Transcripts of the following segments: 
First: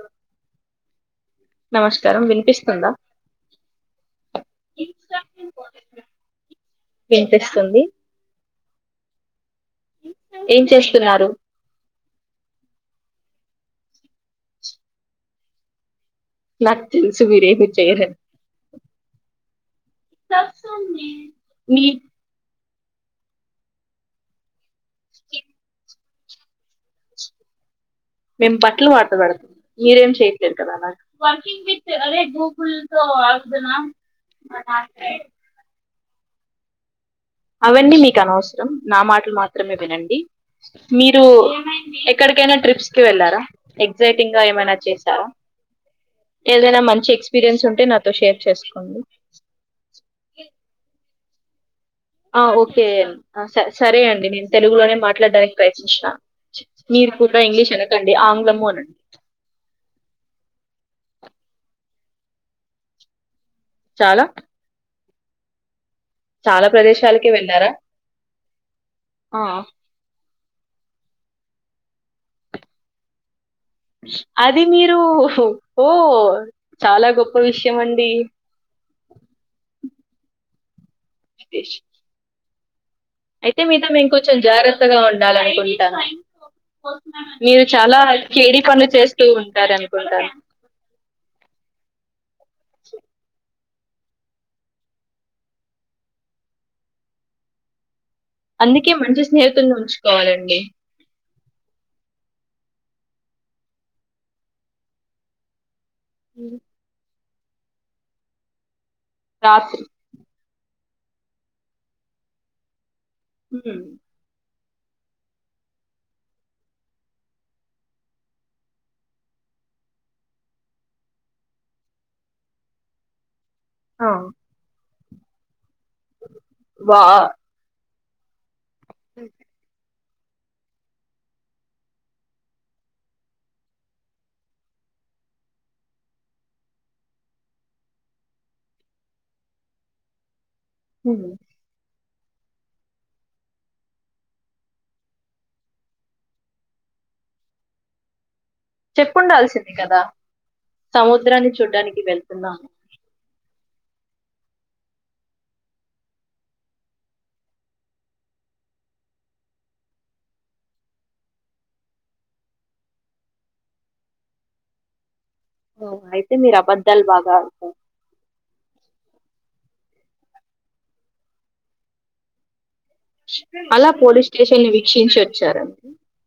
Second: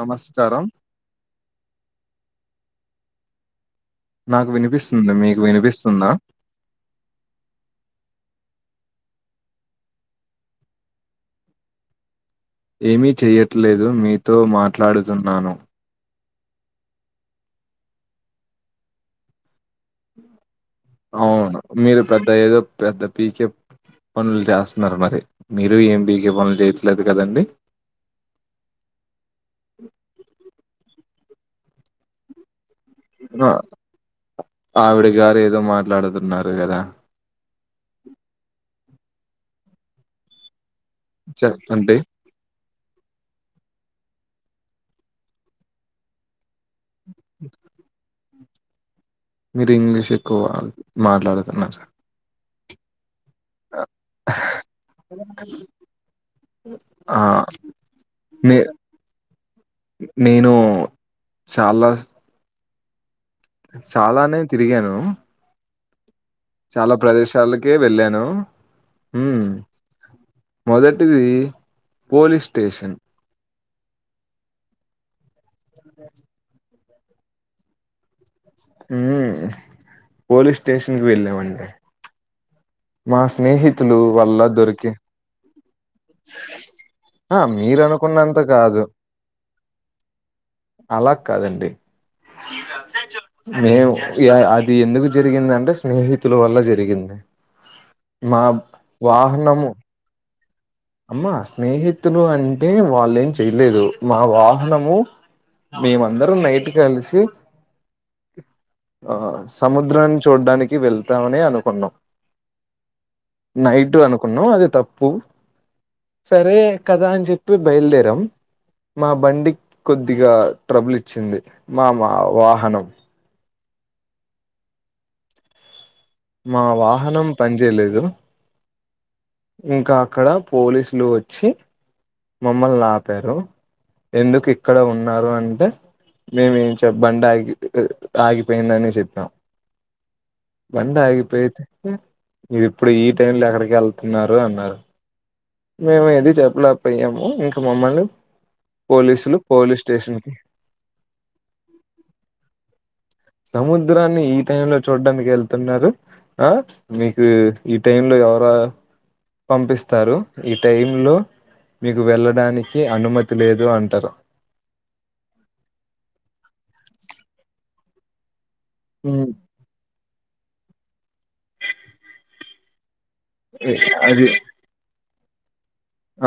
నమస్కారం నమస్కారం వినిపిస్తు ఉందా నాకు వినిపిస్తుంది మీకు వినిపిస్తుందా వినిపిస్తుంది ఏం చేస్తున్నారు ఏమీ చెయ్యట్లేదు మీతో మాట్లాడుతున్నాను నాకు తెలుసు మీరు ఏమి చెయ్యరని అవును మీరు పెద్ద ఏదో పెద్ద పీకే పనులు చేస్తు మరి మీరు ఏం పికే పనులు చేయట్లేదు కదండి మేము బట్టలు మడతా పెడుతున్నం మీరేం చేయట్లేదు కదా హ్హా ఆవిడ గారు ఏదో మాట్లాడుతున్నారు కదా అవన్నీ మీకు అనవసరం నా మాటలు మాత్రమే వినండి మీరు చెప్పండి ఎక్కడికైనా ట్రిప్స్ కి వెళ్లారా ఎగ్జైటింగ్ గా ఏమైనా చేశారా ఏదైనా మంచి ఎక్స్పీరియన్స్ ఉంటే నాతో షేర్ చేసుకోండి మీరు ఇంగ్లీష్ ఎక్కువ మాట్లాడుతున్నారు ఆ ఓకే సరే అండి, నేను తెలుగులోనే మాట్లాడడానికి ప్రయత్నిస్థా మీరు ఆ కూడా ఇంగ్లీష్ అనకండి నే ఆంగ్లము అనండి. నేను చాలా సార్లు చాలా చాలానేే తిరిగాను చాలా ప్రదేశాలకి వెళ్ళారా ప్రదేశాలకే వెళ్ళాను ఆ మ్మ్ మొదట ఇది పోలీస్ స్టేషన్ అది మీరు ఓ చాలా గొప్ప విషయం అండి మ్మ్ పోలీస్ స్టేషన్ కి వెల్లినమండి అయితే మీతో మేము కొంచెం వల్ల దొరికి జాగ్రత్తగా ఉండాలనుకుంటా ఆ మీరు చాలా అనుకున్నంత ఛీడ పనులు చేస్తూ ఉంటారనుకుంటా అలకాదండి చెప్పు మేము ఛీ అది ఎందుకు జరిగింది అంటే స్నేహితుల వల్ల జరిగింది మా అందుకే మంచి వాహనము స్నేహితుల్ని ఉంచుకోవాలండి. అమ్మ స్నేహి తులు అంటే వాళ్ళ ఏం చెయలేదు మా వాహనము మేమందరం నైట్ కలిసి ఆ రాత్రి సముద్రాన్ని చూడడానికి వెళ్తామని అనుకున్నాం హ్మ్. నైట్ అనుకున్నవ్ అది తప్పు సరే కదా అని చెప్పి బయల్దేరం మా బండి కొద్దిగా ట్రబులిచ్చింది, మా మా వాహనం ఆ మా వా వాహనం పని చేేయలేదు. ఇంకా అక్కడ పోలీసులు వచ్చి మమ్మల్నాపారు, ఎందుకిక్కడ ఉన్నారు అంటే? మేమేం చెప్ బండాగి ఆగి ఆగిపోయిందని చెప్పాం. [inaudible] బండాగిపోయితే, మీరిప్పుడు ఈ టైం లో ఎక్కడికెళ్తున్నారు అన్నారు. మేము ఏది చెప్పలేకపోయాము. ఇంక మమ్మల్ని చెప్పు పోలీసులు ఉండాల్సింది పోలీస్ కదా, స్టేషన్ కి సముద్రాన్ని చూడ్డానికి వెళ్తున్నాము సముద్రాన్ని ఈ టైంలో చూడ్డానికెళ్తున్నారు. అ మీకు ఈ టైమ్ లో ఎవరా? పంపిస్తారు ఈ టైమ్ లో మీరు వెళ్ళడానికి అనుమతి లేదు అంటారు. ఒ అయితే మీరు అబద్దాల్ బాగా త హ్మ్మ్ అలా అది పోలీస్ స్టేషన్ని వీక్షించి వచ్చార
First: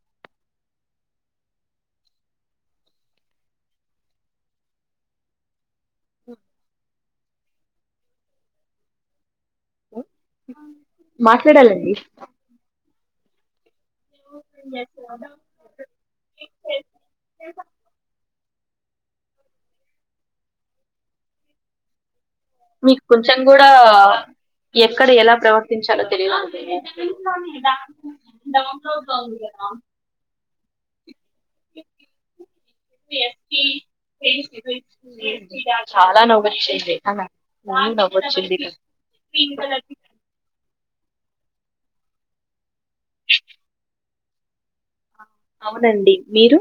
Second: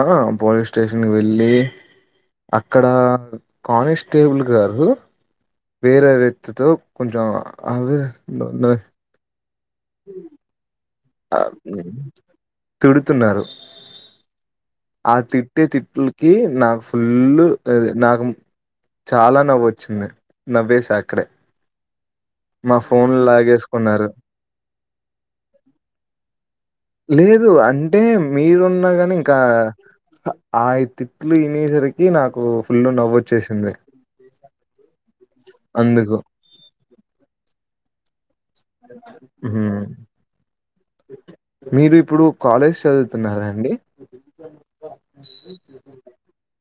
ఆ పోలీస్ స్టేషన్కి వెళ్ళి అక్కడా కానిస్టేబుల్ గారు! వేరే వ్యక్తితో కొంచెం [unintelligible] మాట్లాడాలండి. [unintelligible] తిడుతున్నారు ఆ తిట్టె తిట్లుకి నాకు ఫుల్, [unintelligible] నాకు చాలా నవ్వొచ్చింది, నవ్వేేశా అక్కడే. మా మీకు ఫోన్ కొంచెం కూడా, లాగేసుకున్నారు ఎక్కడ ఎలా ప్రవర్తించాలో తెలియదుందె లేదు అంటే మీరున్న గని ఇంక ఆయ్తి తిట్లు వినేసరికి నాకు ఫుల్ నవ్వొచ్చేసింది. అందుకు చాలా నవ్వొచ్చింది వచ్చింది మీరిప్పుడు కాలేజ్ చదువుతున్నారా అండి. అవునండి మీరు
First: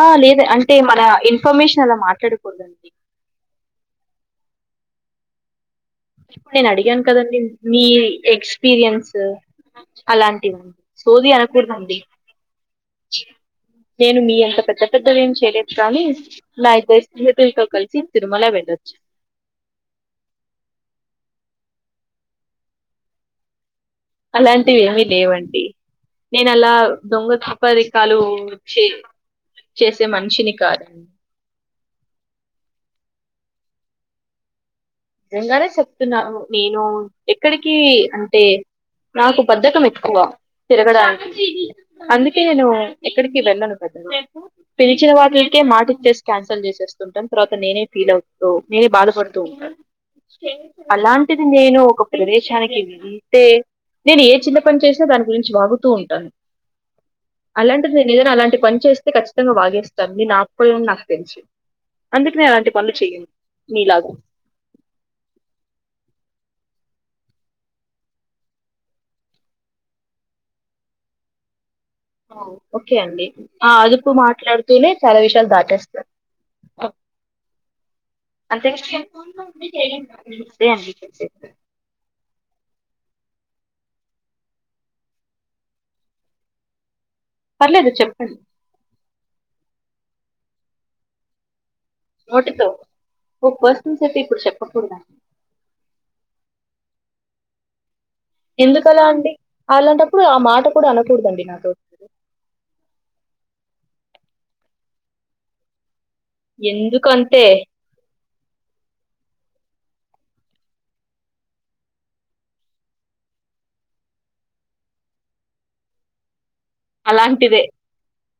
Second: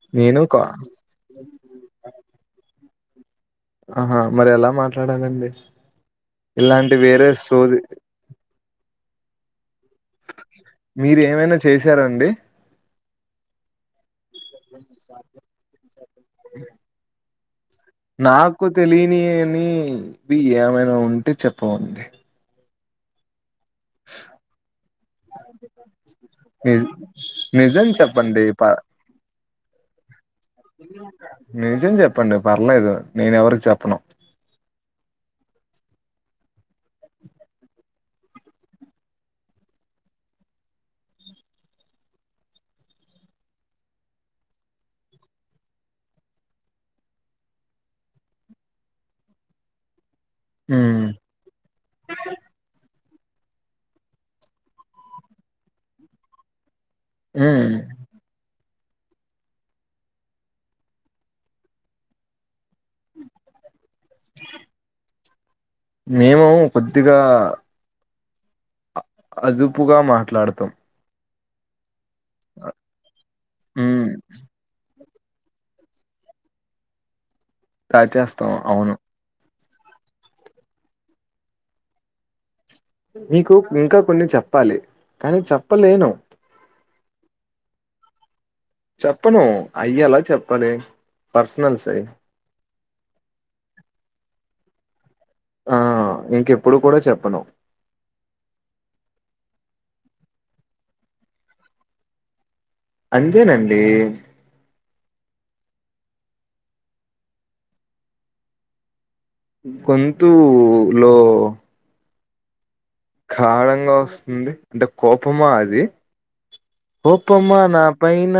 ఆ లేద నేను కా అంటే మన ఇన్ఫర్మేషన్ అలా మాట్లాడకూదండి ఆహా మరెలా మాట్లాడాలండి. ఇప్పుడు నేను ఇలాంటి అడిగాను వేరే కదండి, సోది మీ ఎక్స్పీరియన్స్ అలాంటివన్ మీరు సోది ఏమైనా అనకూడదండి చేశారండి? నేను మీ అంత పెద్ద పెద్దవి ఏం చేయలేదు కానీ, నా ఇద్దరి స్నేహితుల్తొ నాకు తెలియనిని వి ఏమైనా ఉంటే చెప్పవండి. అలాంటివి ఏవి లేవండి నేనలా నిజ్ దొంగ నిజం తప్పదికాలు చెప్పండి. ప చే చేసే మన్ నిజం చెప్పండి పర్లేదు, నేనెవరికి చెప్పను. నిజంగానే చెప్తున్నాను నేను ఎక్కడికి అంటే నాకు బద్ధకం ఎక్కువ తిరగడానికి అందుకే నేను ఎక్కడికి వెళ్ళను ప్రద్ద పిలిచిన వాటిలకే మాటచ్చేసి క్యాన్సల్ చేసేస్తుంటాను తర్వాత నేనే ఫీల్ అవుతా బాధపడుతూ ఉంటారు హ్మ్ అలాంటిది నేను ఒక ప్రదేశానికి వెళ్ళి అే నేను ఏ చిన్న పని చేసినా దాని గురించి వాాగుతూ ఉంటాను హ్మ్ అలాంటిది నేన్ అలాంటి పని చేస్తే ఖచ్చితంగా వాగేస్తాను నే నాపని నాకు తెలుసు అందుకనే అలాంటి పనులు చెయ్యను మీలాగా [inaudible] మేము కొద్దిగా అ అదుపుగా మాట్లాడతాం ఓకే అండి ఆ హ్మ్ అందుకు మాట్లాడుతునే చాలా విషయాలు దాటేస్తారు దాచేస్తాం అంతే అవును [unintelligible] నీకు ఇంకా కొన్ని చెప్పాలి కానీ చెప్పలేను పర్లేదు చెప్పండి చెప్పను అయ్యలా చెప్పాలి పర్సనల్స్యి నోటితో ఓ పెర్సొనల్స్ అయితే ఇప్పుడు చెప్పకూడద ఆ ఇంకెప్పుడు కూడా చెప్పను ఎందుకలా అండి అలాంటప్పుడు ఆ మాట కూడా అనకూడదండి నాతో అంతె నండి ఎందుకు అంతే గొంతు లో కణంగా వస్తుంది అంటే కోపమా అది కోపమా అలాంటిదే నా పైన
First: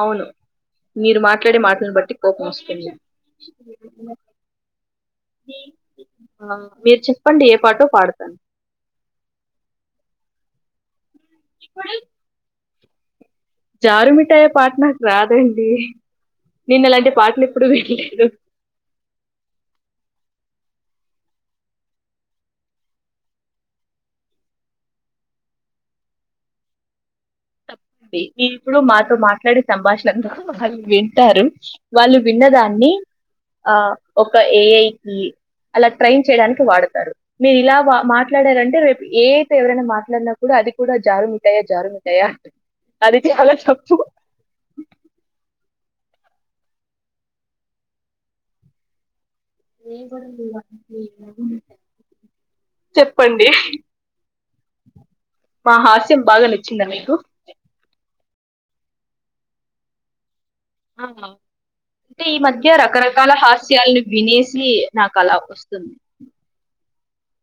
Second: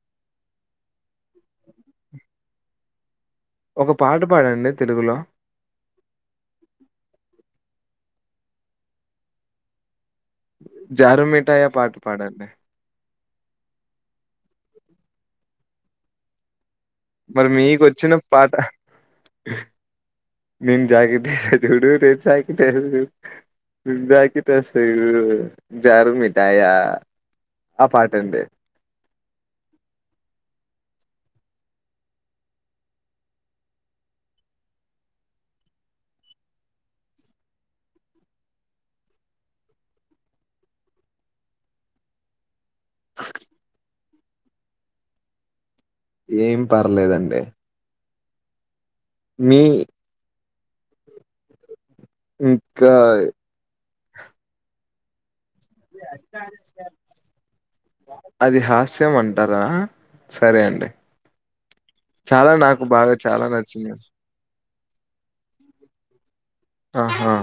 అవును మీరు మాట్లాడే మాటలను బట్టి కోపం వస్తుంది ఒక పాట పాడండి తెలుగులో మీరు చెప్పండి ఏ పాటో పాడుత ను జారుమిఠాయా పాట పాడండి జారుమిఠాయ పాట్నకు రాదండి నేను అలాంటి పాటలు మరి ఎప్పుడు మీకొచ్చిన వినలేదు పాట నేన్ జాకెటస్తా చూడు నేన్ జాకెటస్తా జాకెట్ ఇస్తాచుడు జారుూ మిఠాయా తప్పండి మీ ఇప్పుడు మా మాట్లాడే సంభాషణ వాళ్ళు వింటారు వాళ్ళు విన్నదాన్ని ఆ ఒక ఏఐకి అలా ట్రైన్ చేయడానికి వాడతారు మీరు ఇలా మాట్లాడారంటే రేపు ఏ అయితే ఎవరైనా మాట్లాడినా కూడా అది కూడా జారు మిఠాయ జారు మిఠాయ అంటుంది అది చాలా తప్పు ఏం పర్లేదండి మీ ఏం గొడవలు లేవా [unintelligible] ఇంకా మా హాస్యం బాగా నచ్చిందా మీకు అది హాస్యం అంటారా సరే అండి ఆహా అంటే ఈ చాలా మధ్య నాకు బాగా రకరకాల చాలా నచ్చింది హాస్యాలను వినేసి నాకు అలా వస్తుంది ఆహా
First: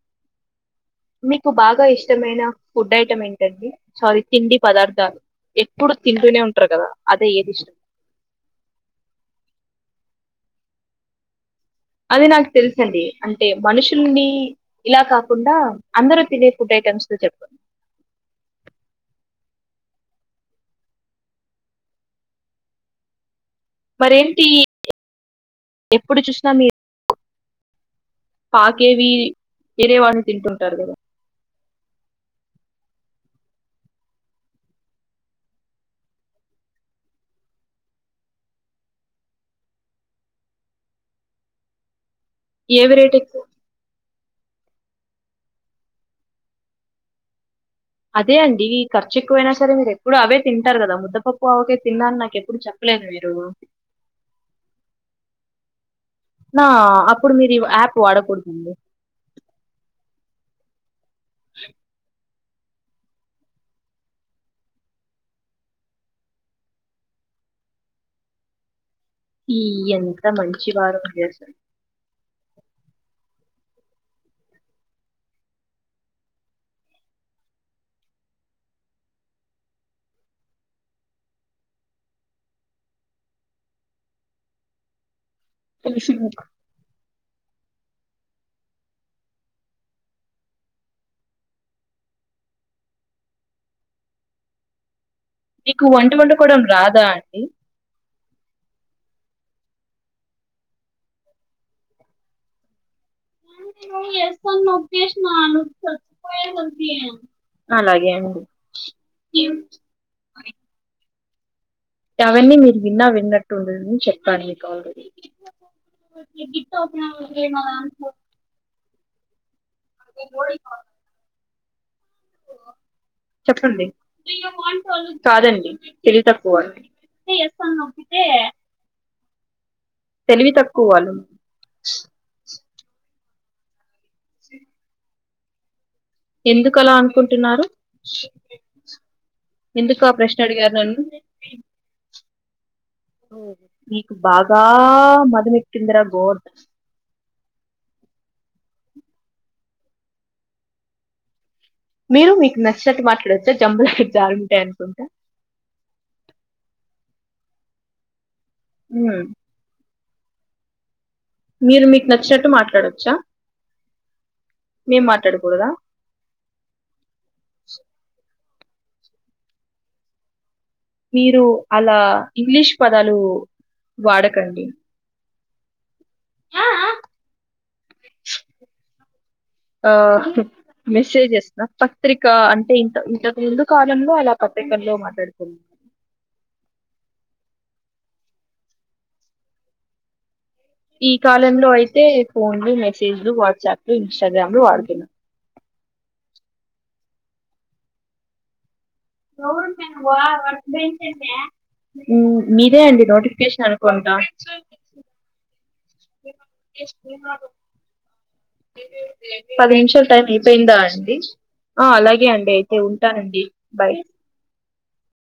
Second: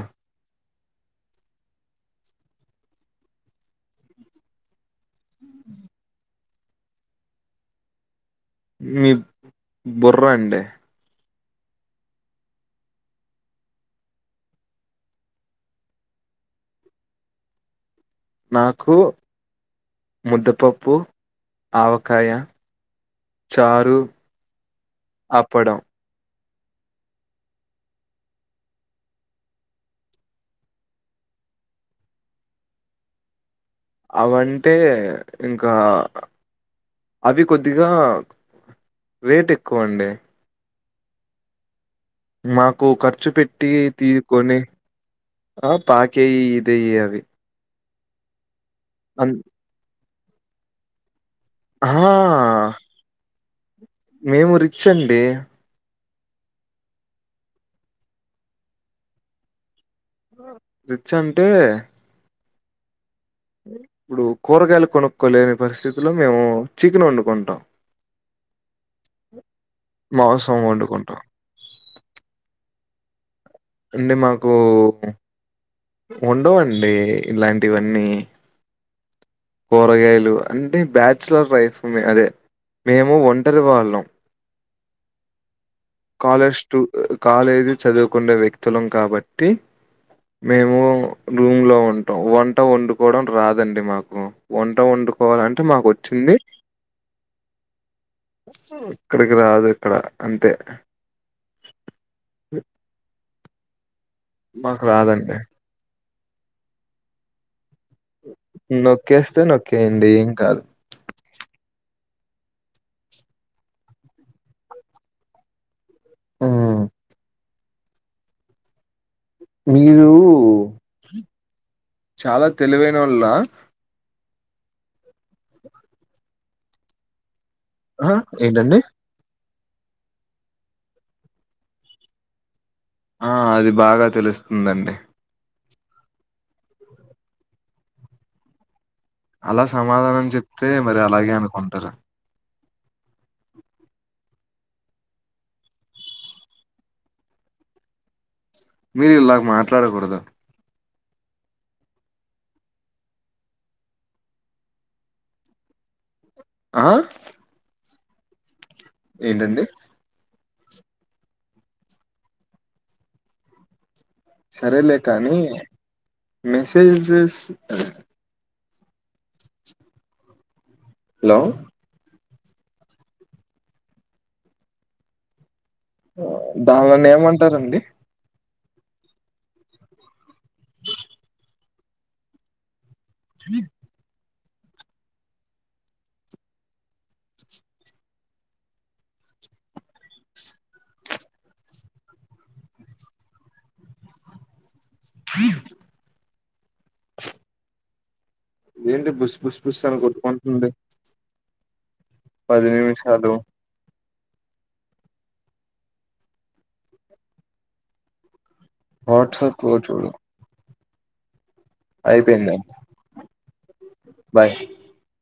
మీకు బాగా ఇష్టమైన ఫుడ్ ఐటమ్ ఏంటండి సారీ తిండి పదార్థాలు ఎప్పుడు తింటూనే ఉంటారు కదా అదే ఏది ఇష్టం మీ బుర్రా అండీ అది నాకు తెలుసండి అంటే మనుషుల్ని ఇలా కాకుండా అందరు తినే ఫుడ్ ఐటమ్ ని చెప్పండి నాకు ముద్దపప్పు ఆవకాయ చారు మరేంటి అప్పడం ఎప్పుడు చూసినా మీరు పాకేవి ఇదేవాటిని తింటుంటారు కదా అవంటే ఇంకా అవి కొద్దిగా రేట్ ఎక్కువ అండి. మాకు ఏవి రేట్ ఖర్చు ఎక్కువ పెట్టి తీ కొనే ఆ పాకేయి ఇదేయ అవి అదే అండి ఈ ఖర్చు అన్ ఎక్కువైనా సరే మీరు ఎప్పుడు అవే తింటారు కదా ముద్దపప్పు ఓకే అహా! తిన్నాని నాకు ఎప్పుడు చెప్పలేదు మీరు మేము రిచ్ అండి. నా అప్పుడు మీరు యాప్ వాడకూడదండి. రిచ్ అంటే ఇప్పుడు కూరగాయలు కొనుక్కోలేని పరిస్థితిలో మేము చీకను వండుకుంటాం. ఈ ఎంత మాంసం మంచి వండుకుంటాం. వారటసలు అంటే మాకు ఉండవ అండి ఇలాంటివన్నీ కూరగాయలు అంటే బ్యాచ్ లర్ లైఫ్ అదే మేము ఒంటరి వాళ్ళం కాలేజ్ స్టూ కాలేజీ చదువుకునే వ్యక్తులం కాబట్టి మేము రూమ్ లో ఉంటాం. వంట వండుకోవడం రాదండి. మాకు వంట వండు పోవాలంటే మీకు మాకు వంట వచ్చింది వండుకోవడం రాదా అండి ఇక్కడికి రాదు ఇక్కడ అంతే మీ ఎ నువ్వు చేస్తనవా నను సచ్చపోయేది అలాగే నొక్కేస్తే అండి నొక్కేయండి ఏం కాదు అవన్నీ మీరు విన్నా విన్నట్టుండదని చెప్పా మీకు ఆల్రెడీ మ్మ్ [unintelligible] మీరు చాలా తెలివైన ఓళ్ళ చెప్పండి కాదండి తెలివి తక్కువ వళ్ళు ఆ ఏంటండి తెలివి తక్కువ వాళ్ళు ఆ అది బాగా తెలుస్తుందండి. ఎందుకలా అనుకుంటున్నారు. అలా ఎందుకు ఆ సమాధానం ప్రశ్న చెప్తే అడిగారు మరి నన్ను అలాగే అనుకుంటా నీకు బాగా మధము ఎక్కిందిరా గోడ్ మీరు ఇలాగ మాట్లాడకూడదు. మీరు మీకు నచ్చినట్టు మాట్లాడొచ్చా జంబులా జారు మిటాయి అనుకుంట ఆ ఏంటండి మీరు మీకు నచ్చినట్టు మాట్లాడచ్చా సరేలే కానీ మెసేజెస్ లో మీరు అలా ఇంగ్లీష్ పదాలు వాడకండి. దాన్లను ఏమంటారండి ఆ మెసేజెస్ పత్రిక అంటే ఇ ఇంతకు ముందు కాలంలో అలా ప్రత్యేకంలో మాట్లాడుతు ఈ కాలంలో అయితే ఫోన్లు, మెసేజ్లు, వాట్సాప్ లు, ఇన్స్టాగ్రామ్లు వాడత అ ఏంటి బుస్ బుస్ ఎవరు బుస్ మే అని నువ్వు వర్క్ కొట్టుకుంటుంది టెన్సన్ పది మీరే అండి నిమిషాలు నోటిఫికేషన్ అనుకుంటా వాట్సాప్ పది లో నిమిషాలు చూడు టైం అయిపోయిందా ఆ అలాగే అండి అయిపోయిందండి అయితే ఉంటానండి బాయ్ బాయ్